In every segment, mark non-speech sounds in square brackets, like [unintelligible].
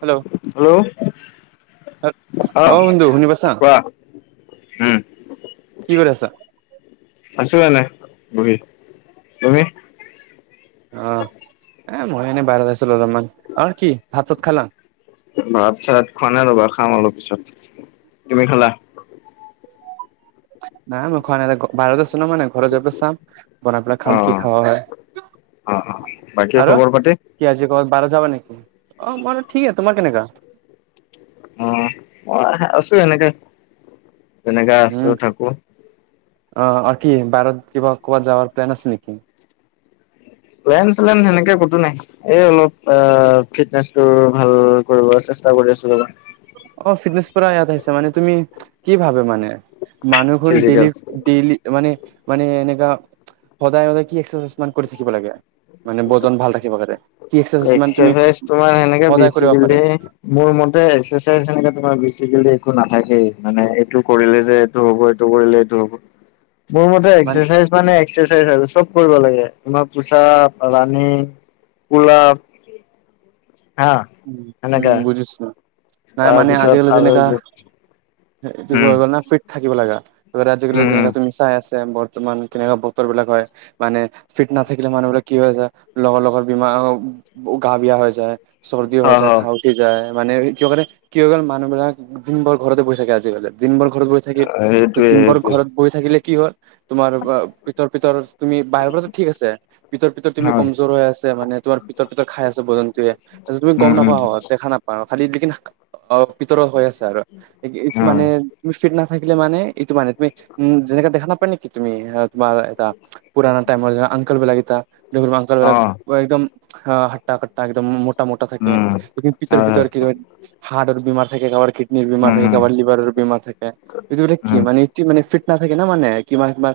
Hello, hello অ অঁ সোনটো শুনি পাইছা কোৱা উম কি কৰি আছা? আছোঁ এনে বহি তুমি? অ এ মই এনেই বাহিৰত আছিলো অলপমান আৰু কি ভাত চাত খালা? ভাত চাত খোৱা নাই ৰ'বা খাম অলপ পিছত তুমি খালা নাই মই খোৱা নাই বাহিৰত আছোঁ ন মই নাই খো ঘৰত যায় পেলাই চাম বনাই পেলাই অ অ খাম কি খাৱা হয়। অ অ বাকী আৰু খবৰ পাতি কি আজি ক'ৰবাত বাহিৰত যাবা নেকি অ মই ঠিক আছে তোমাৰ কেনেকা অ মই আছোঁ এনেকে যেনেকে আছোঁ থাকো আহ কি বাৰত কিবা ক'বাত যাবাৰ প্লেন আছে নেকি। প্লেন চেলেন সেনেকে কতো নাই এই অলপ আ ফিটনেচ টো ভাল কৰিব আছে চেষ্টা কৰি আছোঁ ৰবা অ ফিটনেচ পাৰা ইয়াত আহিছে মানে তুমি কি ভাবে মানে মানুহভোন ফিজিকেল ডেইলি ডেইলি মানে মানে এনেকা সদায় সদায় কি এক্সাৰচাইজ ইমান কৰি থাকিব লাগে মানে বজন ভাল থাকিব কাৰণে কি মান তুমি এক্সাৰচাইজ তোমাৰ সেনেকে সদায় কৰিব পাৰে বেছিকেলি মোৰ মতে এক্সাৰচাইজ সেনেকে তোমাৰ বেছিকেলি একো নাথাকেই মানে এইটো কৰিলে যে এইটো হ'ব এইটো কৰিলে এইটো হ'ব [inaudible] মোৰ মতে মান এক্সাৰচাইজ মানে এক্সাৰচাইজ আৰু চব কৰিব লাগে তোমাৰ পোচাপ, ৰাণিং পোলাপ উম উম বুজিছো নাই মানে তাৰপিছত আজিকালি যেনেকা, আৰু এইটো উম হৈ গ'ল না ফিট থাকিব লাগা আজিকালি যেনেকা উম তুমি চাই আছে বৰ্তমান কেনেকুৱা বতৰ বিলাক হয় মানে ফিট নাথাকিলে মানুহবিলাক কি হৈ যায় লগৰ লগৰ বিমাৰ হওঁক গা বেয়া হৈ যায় চৰ্দি হৈ হয় যায় হয় খা উঠি যায় মানে ক কৰে কি কল মানুহবিলাক দিনবোৰ ঘৰতে বৈ থাকে আজিকালি দিনবোৰ ঘৰত বৈ থাকিল সেইটোৱে দিনবোৰ সেইটোৱে ঘৰত বৈ থাকিলে কি হ'ল তোমাৰ বা পিতৰ পিতৰ তুমি বাহিৰ পৰা ঠিক আছে। পিতৰ পিতৰত তুম হয় কমজোৰ হৈ আছে মানে তোমাৰ পিতৰ পিতৰ খাই আছ ব জন্তুয়ে। তুমি উম গম উম নাপাওঁ দেখা নাপাও খালি লকিন অ পিতৰ হৈ আছে আৰু এই মানে হয় তুমি ফিট নাথাকিলে মানে। ইটো মানে তুমি উম যেনেকে দেখা নাপায় নেকি তুমি তোমাৰ এটা পুৰা টাইমৰ অংকল বিলাক। অ একদম হাটটা কটা একদম। মটা মোটা থাকে উম ন পিতৰ হয় পিতৰ হয় কি হাৰ্টৰ বীমাৰ থাকে কৰাৰ নি বেমাৰ উম থাকে উম কাৰোবাৰ লিভাৰৰ বেমাৰ থাকে এইবিলাক কি উম মানে ই মানে ফিট না থাকে না মানে। কিবা কিবা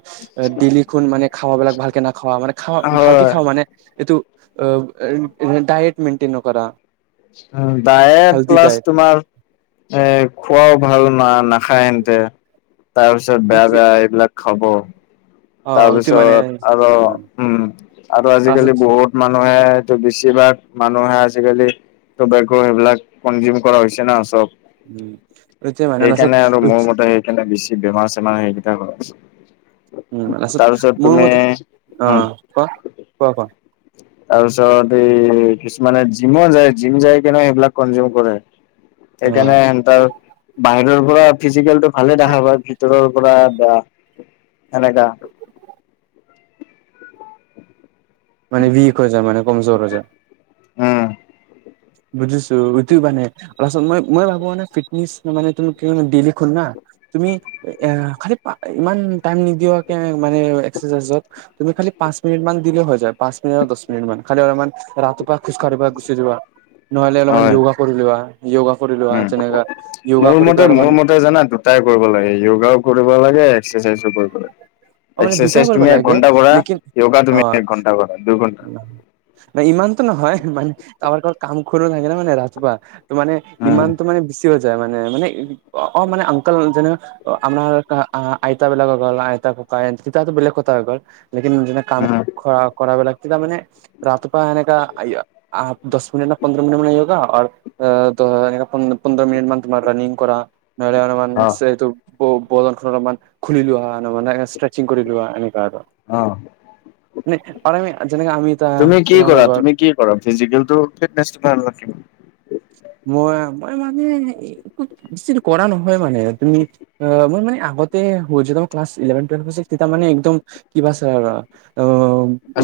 ডেইলিখন মানে খাবলাক ভালকে নাখোৱাা মানে খ ভালকে হয় খাওঁ মানে এইটো। ডায়ট মেনটেইন নকৰা। ডায়েট হেল্ডি প্লাছ ডায়েট তোমাৰ এ খোৱাও ভাল ন না। খাই এনতে তাৰ পিছত বেয়া বেয়া এইবিলাক খাব। অ এইটো মানে তাৰপিছত আৰু উম আৰু তাৰপাছত আজিকালি বহুত মানুহ। মানুহে এইটো বেছিভাগ মানুহে আজিকালি। ত বে সেইবিলাক কনজিউম কৰা হৈছে না চব। উম। এতিয়া মানে লাষ্টত সেইকাৰণে আৰু মোৰ মতে সেইকাৰণে বেছি বেমাৰ চেমাৰ সেইকেইটা হৈ আছে। তাৰ পাছত তাৰপিছত মোৰ তুমি মতে অ কোৱা কোৱা কোৱা। তাৰ পিছত এই কিছুমানে জিমো যায় জিম যায় কিনে সেইবিলাক কনজিউম কৰে। অ', সেইকাৰণে এন্তাৰ বাহিৰৰ পৰা ফিজিকেল টো ভালে দেখা পায় ভিতৰৰ পৰা এনেকা। মানে উক হৈ যায় মানে কমজোৰ হৈ যায়। উম বুজিছো সটো মানে অলপচত মই মই ভাবো মান ফিটনেচ মানে তুমি কি ডেইলি খল না। তুমি এ খালি ইমান টাইম নিদিয়াকে মানে এক্সাৰচাইজত। তুমি খালি পাঁচ মিনিট মান দিলে হয়। পাঁচ মিনিট আৰু দহ মিনিট মান খালি অলপমান ৰাতিপুৱা খজ কাঢ়িবা গুচি যোৱা। নহলে অলপমান হয় য়োগা কৰি লোৱা। য়োগা কৰি লোৱা উম যেনেকা য়োগা মোৰ কৰি মতে পেলাই মোৰ অলপমান। মতে জানা দুটাই লাগে যোগাও কৰিব লাগে এক্সাৰচাইজো কৰিব লাগে। অ', মানে দুটাই এক্সাৰচাইজ কৰিব তুমি এক লাগে ঘণ্টা কৰা লেকিন য়োগা তুমি এক ঘণ্টা কৰা দুঘণ্টা। ন ইমানতো নহয় মান তমাৰ কাৰ কাম খো থাকে ন মে ৰাজপুৱা ত মানে উম ইমানতো মানে বেছি হৈ যায। মানে মানে অ মানে অংকল যেনে আমাৰ আইতা বিলাকক ল আইতা ককা বেলেগ কথা হৈ গ'ল লেকিন নিদিনা কাম উম কৰা কৰা বলাক মানে ৰাতিপুৱা সেনেকা দহ মিনট ন পন্দ্ৰমিনট মান ন ত এনেক পন্ধৰ মিনিট মান তোমাৰ ৰানিং কৰা নহলে অলপমান অ এইটো বদন খ অলপমান খুলি লোৱা হয়। মানেষ্ট্ৰেচিং কৰি লোৱা এনেকা আৰু অ পমি [unintelligible] তুমি কি কৰা তুমি কি কৰা ফিজিকেল ফনে ভ লখ মই মই মানে ব কৰা নহয় মানে তুমি অ মই মানে আগতে হয়তো ক্লাছ ইলেভেন টুৱেলভ পাছত তেতিয়া মানে একদম কিবা আছে আৰু।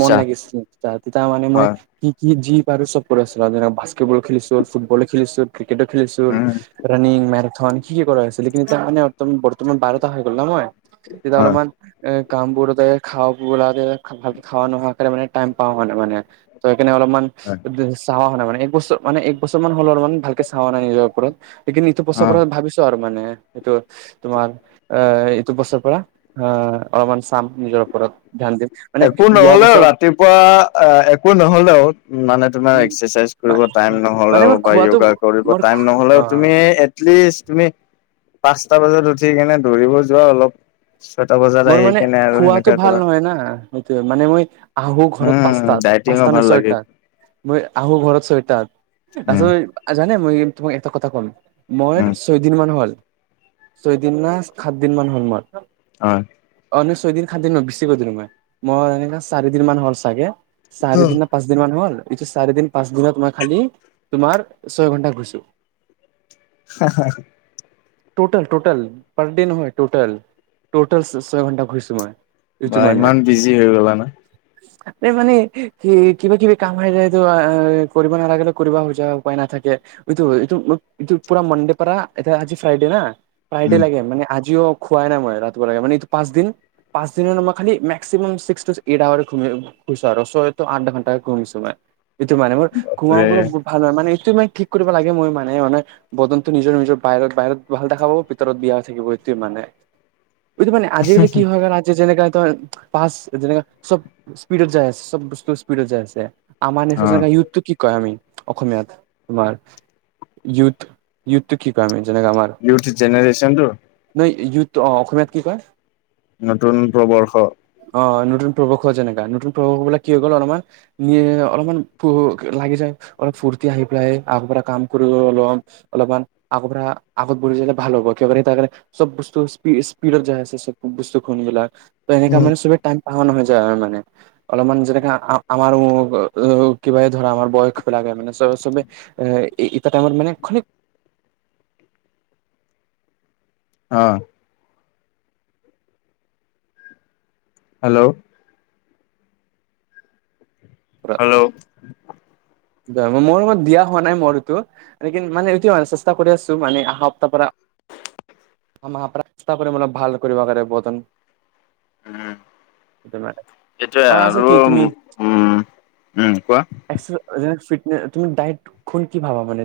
মন লাগিছিল তে তেতিয়া মানে মই হয় কি কি যি বাৰ চব আছিল বাস্কেটবল বলো খেলিছো, ফুটবলো খেলিছো, ক্ৰিকেটো খেলিছো, উম ৰানিং মেন। ধ কি কি কৰা হৈছিলে কিন্তু এতিয়া মানে বৰ্তমান বাৰটা হৈ গ'ল ন মই তেতিয়া হয় অলপমান এ কামবোৰ খা ভালকে খোৱা নোহোৱা কাৰনে মানে টাইম পাওঁ মানে মানে ত। এনে অলপমান হয় চাও মানে এক বছৰ মানে এক বছৰ মান। মানে ভালকে চোৱা নাই নিজৰ ওপৰত সেই লেকিন এইটো অ বছৰপৰা ভাবিছো আৰু মানে। এইটো তোমাৰ অ এইটো বছৰপৰা অ অলপমান চাম নিজৰ ওপৰত ধান দিম। মানে একো যোৱা নহলেও বছৰত ৰাতিপুৱা একো নহলেও মানে তোমাৰ উম এক্সাৰচাইজ কৰিব। টাইম মানে নহলেও মোৰ বা খোৱাটো য়োগা কৰিব মোৰ টাইম অ নহলেও তুমি এটলিষ্ট তুমি। পাঁচটা বজাত উঠি কিনে দৌৰিব যোৱা অলপ। ছয়টা বজাৰ আহি কেনে আৰু সেনেকা কৰা। ন সেইটো মানে মই আহো ঘৰত উম পাঁচাত ডাইটিঙো পাঁচটা নে ভাল লাগে ছয়টাত। মই আহো ঘৰত চৈটাত। উম আচল জানে মই তোমাক এটা কথা ক'ম মই উম ছয়দিন মান হ'ল। ছয়দিন ন সাত দিন মান হ'ল মোৰ। অ। অ ছয়দিন সাতদিন নহয় বেছি কৈ দিলো মই। মই এনেকে চাৰিদিন মান হ'ল চাগে। চাৰি দিন ন পাঁচ দিন মানে হ'ল। এইছ চাৰি দিন পাঁচ দিনত মই খালি তোমাৰ ছয় ঘন্টা শুনিছো। হা হা। টোটেল টোটল পাৰ ডে নহয় টতল টতল ছয় ঘণ্টা ঘুৰিছোঁ মই। এইটো বা মানে ইমান বিজি হৈ গলা না? এই মানে স কিবা কিবি কাম আহ যায়েতটো কৰিব নালাগিলে কৰিব খোজা উপায় নাথাকে। এইটো এইটো এইটো পুৰা মনডে পৰা এতিয়া আজি ফ্ৰাইডে না ফ্ৰাইডে উম লাগে মানে আজি। জিসও খুৱাই নাই মই ৰাতিপুৱা লাগে মান এইটো পাঁচ দিন। পাঁচ দিনৰ মই খালি মেক্সিমাম ছিক্স এইট আহোৱা আৰু ছয় আঠ ঘণ্টাকে ঘমিছো মই। এইটো মানে মোৰ ঘোমাব বাপৰে বহুত ভাল ন মানে। ঠিক কৰিব লাগে মই মানে মানে বদন্ততটো নিজৰ নিজৰ বাহিৰত। বাহিৰত ভাল দেখা পাব ভিতৰত বিয়া থাকিব এইটোৱে মানে। এইটো মানে আজিকালি কি হয় কাৰণ আজি যেনেকা। ফা যেনে চব স্পীডত যাই আছে চব বস্তু স্পিডত যাই আছে। আমাৰ নিচ অ ইউথতটো কি কয় আমি। অসমীয়াত তোমাৰ য় য়ুথটো কি কয় আমি। যেনেক আমাৰ ইউথ জেনেৰেচনটো নহয় ইউঠ অ অসমীয়াত কি কয়? নতুন প্ৰবৰ্ষ। অ নতুন প্ৰৱশ হোৱা যেনেকা নতুন প্ৰৱবিলাক কি গ'ল অলপমান নে অলপমান পুহ লাগি যায়--্ অলপ ফূুৰ্তি আহি পেলাই আগৰ পৰা কাম কৰি অল অলপমান আগৰ পৰা। আগত বঢহি যলে ভাল হ'ব কণে চব বস্তু স্পীডত য আ সব বস্তু খবিলাক। ত এনে ক উম মানেুবে টাইম। হৈ যায় মানে অলপমান যেনেকে আৰ কিব ধৰা আমাৰ বয়সব লে। মানে চব চবে এ ইটা টাইমত মানে খিক। অ। হেল্ল'। হেল্ল' মোৰ ৰুমত দিয়া হোৱা নাই মই তটো এ কি মানে চেষ্টা কৰি আছো মানে অহা সপ্তাহ পৰা। মা প্ৰস্তা কৰে মান ভাল কৰিব কাৰে বতন। উম। এইটোয়ে আচল আৰু কি উম তুমি উম কোৱা। ফ তুমি দাইট খন কি ভাবা মানে?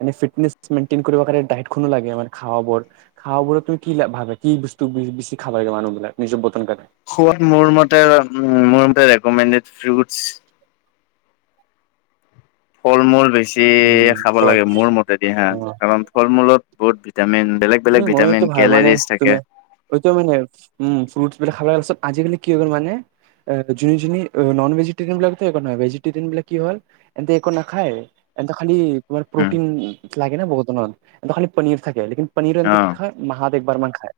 মানে ফিটনেচ মেইনতেইন কৰিব কাৰনে ডাইট খনো লাগে। খাব বোৰ খ বোৰ তুমি কি ভাবে কি বস্তু বছি খাব লাগে মানুহ বিলাক নিজৰ। বতন কাৰণে খোৱাত মোৰ মতে মোৰ ৰেকমেড ফ্ৰুইট। ফল মূল বেছি উম খাব হয় লাগে মোৰ মতে দি হা। অ কাৰণ ফল মূলত বহুত। ভিটামিন বেলেগ বেলেগ উম ভিটামিন ইটো ভাই মানে কেলেৰিজ থাকে তুমি ইটো মানে উম ফ্ৰুট। এইব খাব লাগে আজিকালি কি গ'ল মানে। য য নন ভেজিটেৰিয়ান বিলাকতো একো নহয় ভেজিটেৰিয়ান বিলাক কি হল এন্ত একো নাখায়। এতে খালি। তোমাৰ উম প্ৰটিন লাগে বহুত ধনৰ খালি পনীৰ থাকে পনীৰ অ এ কি খ হয় মাহত। বাৰ মান খাই,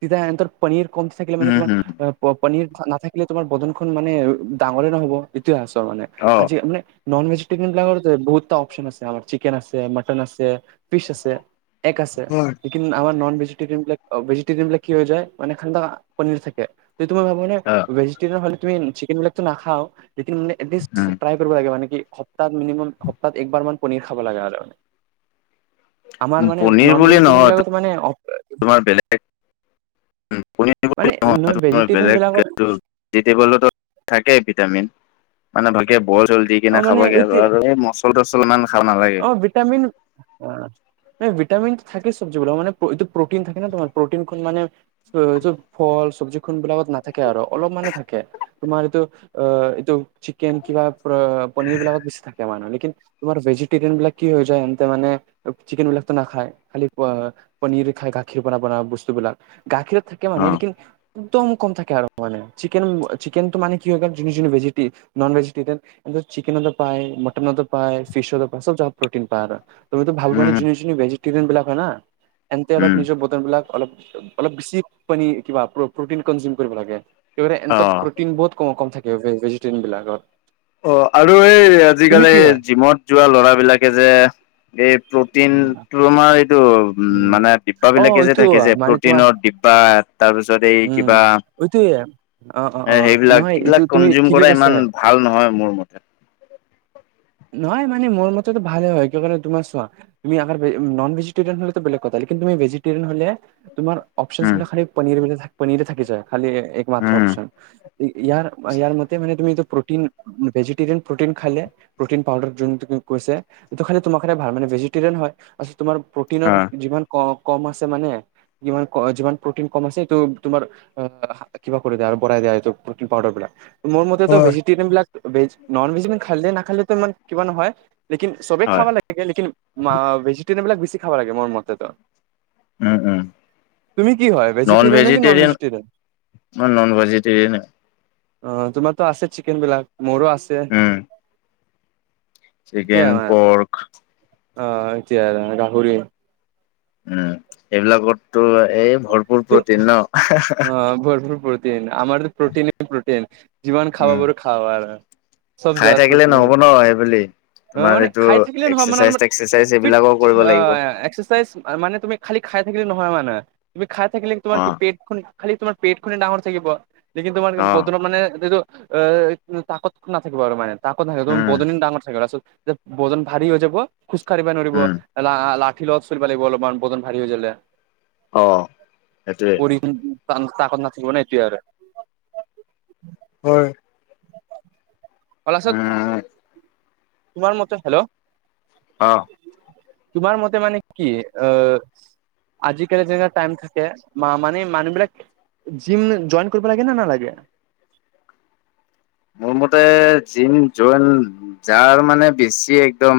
তেতিয়া ইহঁতৰ পনীৰ কম থাকিলে মানে উম হম [unintelligible] পনীৰ নাথাকিলে তোমাৰ বদনখনন মানে ডাঙৰে নহব এতিয় আছ মানে অ আজি মানে নন ভেজিটেৰিয়ান বিলাকৰ বহুতটা অপশচন আছে আমাৰ চিকেন আছে মাটন আছে ফিচ আছে। এগ আছে হয় লেকিন আমাৰ নন ভেজিটেৰিয়ান বিলাক ভেজিটেৰিয়ান বিলাক কি হৈ যায় মানে পনীৰ থাকে। য তুমি ভাবা অ নহয় ভেজিটোন হলে তুমি চিকন বিলাক টো নেখাওঁ যিন মানে উম এিষ্ট ্ৰাই কৰিব লাগে মানে কি [unintelligible] সপ্তাহ মিনিমাম সপ্তত একবাৰ মান পনীৰ খাব লাগে [unintelligible] আমাৰ মানে পনীৰ নন বুলি ভেজিটৰিয়ান নহয় বিলাক মানে তোমাৰ বেলেগ [unintelligible] মানে নয় ভেজিটেৰিয়ান বিলাকত বেলেগ থাকেই ভিটামিন মানে ভাগে বল চল দি অ কিনে খাবগে মানে আৰু আৰু এই মচল তচল ইমান খাব নালাগে। অঁ। নাই ভিটামিন থাকে চব্জি বিলাক মানে এইটো প্ৰটিন থাকে ন তোমাৰ প্ৰটিনখন মান ফল। চব্জি খন বিলাকত নাথাকে আৰু অলপ মানে থাকে তোমাৰ এইটো অ এইটো। চিকেন কিবা পনিৰ বিলাকত বেছি থাকে মানে। তোমাৰ ভেজিটেৰিযয়েন বিলাক কি হৈ যায় মানে চিকেন বিলাক নাখায় পনিৰ। খাই গাখীৰ পৰা বনোৱা বস্তুবিলাক, গাখীৰত থাকে মানে অ লেকিন। একদম কম থাকে আৰু মান চিকন চিকেন তো মানে কি হৈ ভেজ নন ভেজিটেৰান [unintelligible] এ চিকেনত পায় মটনত পায় ফিচ পায় পাছত জব প্ৰটিন পায় আৰু। তুমি ত ভাল যোনে উম যোনে ভেজিটেৰিয়ান বিলাক হয় না, সিহঁতে অলপ উম নিজৰ বতন বিলাক। অলপ অলপ বেছি পানী কিবা প্ৰটিন কনজিউম কৰিব লাগে। একেবাৰে ইহঁতৰ অ প্ৰটিন বহুত কম কম থাকে ভেজিটেৰিয়ন বিলাকত। অ আৰু এই তুমি আজিকালি কি হয়? জিমত যোৱা ল'ৰা বিলাকে যে। এই প্ৰটিন উম টো আমাৰ এইটো উম মানে ডিব্বা অ বিলাকে যে এইটো থাকে যে মানে তোমাৰ প্ৰটিনৰ ডিবা। বা তাৰপিছত এই উম কিবা। এইটোয়ে, অ অ অ এ সেইবিলাক নহয় এইটো এইবিলাক তুমি কনজিউম ঠিকে কৰা কৈছা। ইমান ভাল নহয় মোৰ মতে নহয় মানে। মোৰ মতেতো ভালে হয়। কিয় কাৰণে তোমাৰ চোৱা তুমি আগৰ নন ভজিটৰিয়ান হ'লে বেলেগ দেখিলে তুমি ভেজিটেৰিয়েন। তোমাৰ উম অপশ্যন খালি পনিৰ পনিৰ থাকি যায় খালি একমাত্ৰ উম অপশচন। ইয়াৰ ইয়াৰ মতে মানে তুমি প্ৰটিন। ভেজিটেৰিয়ান প্ৰটিন খালে, প্ৰটিন পাউডাৰ যোন তোমাক কৈছে এইটো খালে তোমাৰ কাৰণে ভাল মানে ভেজিটেৰিয়ান হ'য়। তোমাৰ প্ৰটিনত হয় যিমান ক কম আছে মানে। যিমান যিমান প্ৰটিন কম আছে, এইটো তোমাৰ আহ কিবা কৰি দিয়া আৰু বঢ়াই দিয়া প্ৰটিন পাউদাৰ বিলাক। মোৰ মতেতো হয় ভেজিটেৰিয়ান বিলাক ভেজ নন ভেজ ইমান খালে নাখালে ইমান কিবা নহয়। লেকিন চবেই হয় খাবা লাগে লেকিন ভেজিটেৰিয়ান বিলাক বেছি খাব লাগে মোৰ মতেতো। উম উম। তুমি কি হয় নন ভেজিটেৰিয়ান নে কি ভেজিটেৰিয়ান? Vegetarian non vegetarian. অ তোমাৰ ত‌ আছে চিকেন বিলাক মোৰো আছে। উম এতিয়া চিকেন, পৰ্ক। অ এতিয়া গাহৰি। উম এইবিলাকতটো এই ভৰপূৰ ত প্ৰটিন ন হা হা। আমাৰ প্ৰটিন প্ৰটিন যিমান খাব উম পাৰোঁ খাওঁ আৰু। চব খাই জাগাত থাকিলে প্ৰটিন নহব ন এই বুলি। অ মানে খাই থাকিলে নহয় মানে, অলপমান ফিট এইবিলাকো কৰিব লাগিব আহ একচেছাইজ মান তুমি। খালি খাই থাকিলে নহয় মানে তুমি খাই থাকিলে তোমাৰ অ কি পেট খন হে খালি তোমাৰ পেট খনে ডাঙৰ থাকিব। লেকিন তোমাৰ অ বদনত মানে গোটেইটো‌ অ তাকত নাথাকিব আৰু মানে। তাকত নাথাকিব উম বদন ডাঙৰ থাকিব যে বদন ভাৰী হৈ যাব খোজকাঢ়িবা নৰিব। উম ফিলত চলিব লাগিব অলপমান বদন ভাৰী হৈ গ'লে। অ সেইটোৱেই। তাকত নাথাকিব না এতিয়া আৰু। হয়। অলাচত। উম [unintelligible] তোমাৰ মতে হেল্ল'। অহ। তোমাৰ মতে মানে কি? আ আজি কালি যেনেকা টাইম থাকে, মানে মানুহ বিলাক জিম জইন কৰিব লাগে না নালাগে? মোৰ মতে জিম জইন যাৰ মানে বেছি একদম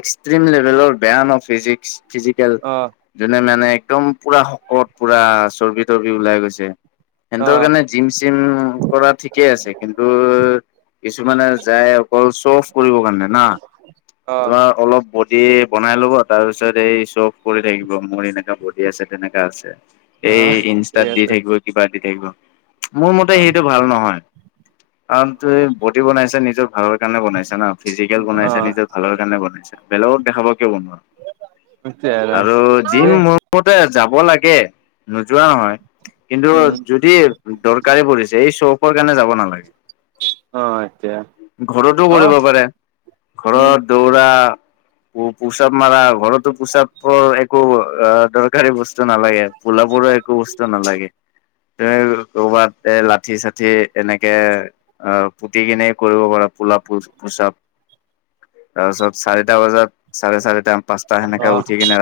এক্সট্ৰিম লেভেলৰ বেয়া ন ফিজিক ফিজিকেল অ যোনে মানে একদম পুৰা শকত পুৰা চৰ্বি তৰ্বি ওলাই গৈছে। অ সিহঁতৰ কাৰণে জিম চিম কৰা ঠিকে আছে। কিন্তু কিছুমানে যায় অকল চঅফ কৰিবৰ কাৰণে না। অ তোমাৰ অলপ বডি বনাই লব তাৰ পাছৰ চ অফ কৰি থাকিব, মোৰ এণেকা বদি আছে তেনেকা আছে অ এই ঠিক ইনষ্টাত দি আছে থাকিব কিবা দি থাকিব মোৰ মতে অ সেইটো ভাল নহয়। কাৰণ তু এই বডি বনাইছে নিজৰ ভালৰ কাৰণে বনাইচে ন, ফিজিকেল অ বানাইছে নিজৰ ভালৰ কাৰণে বনাইছে। বেলেগক দেখাব কিয় বনোৱা, আৰু জিম দে মোৰ [unintelligible] যাব লাগে নোযোৱা নহয় কিন্তু উম যদি দৰকাৰী পৰিছে এই চৌ কাৰণে যাব নালাগে। অ এতিয়া ঘৰতো অ কৰিব পাৰে উম ঘৰত দৌৰা পোচাপ মাৰা ঘৰতো পোচাপৰ একো দৰকাৰী বস্তু ব নালাগে ফোলাবোৰো একো বস্তু নালাগে। [unintelligible] এ লাঠি চাঠি এনে আহ পুতি কিনে কৰিব পাৰ পোলাপ পোচাপ। তাৰপিচত চাৰিটা বজাত চাৰে চাৰিটা পাঁচটা সেনেকাে অ উঠি কিনে ৰা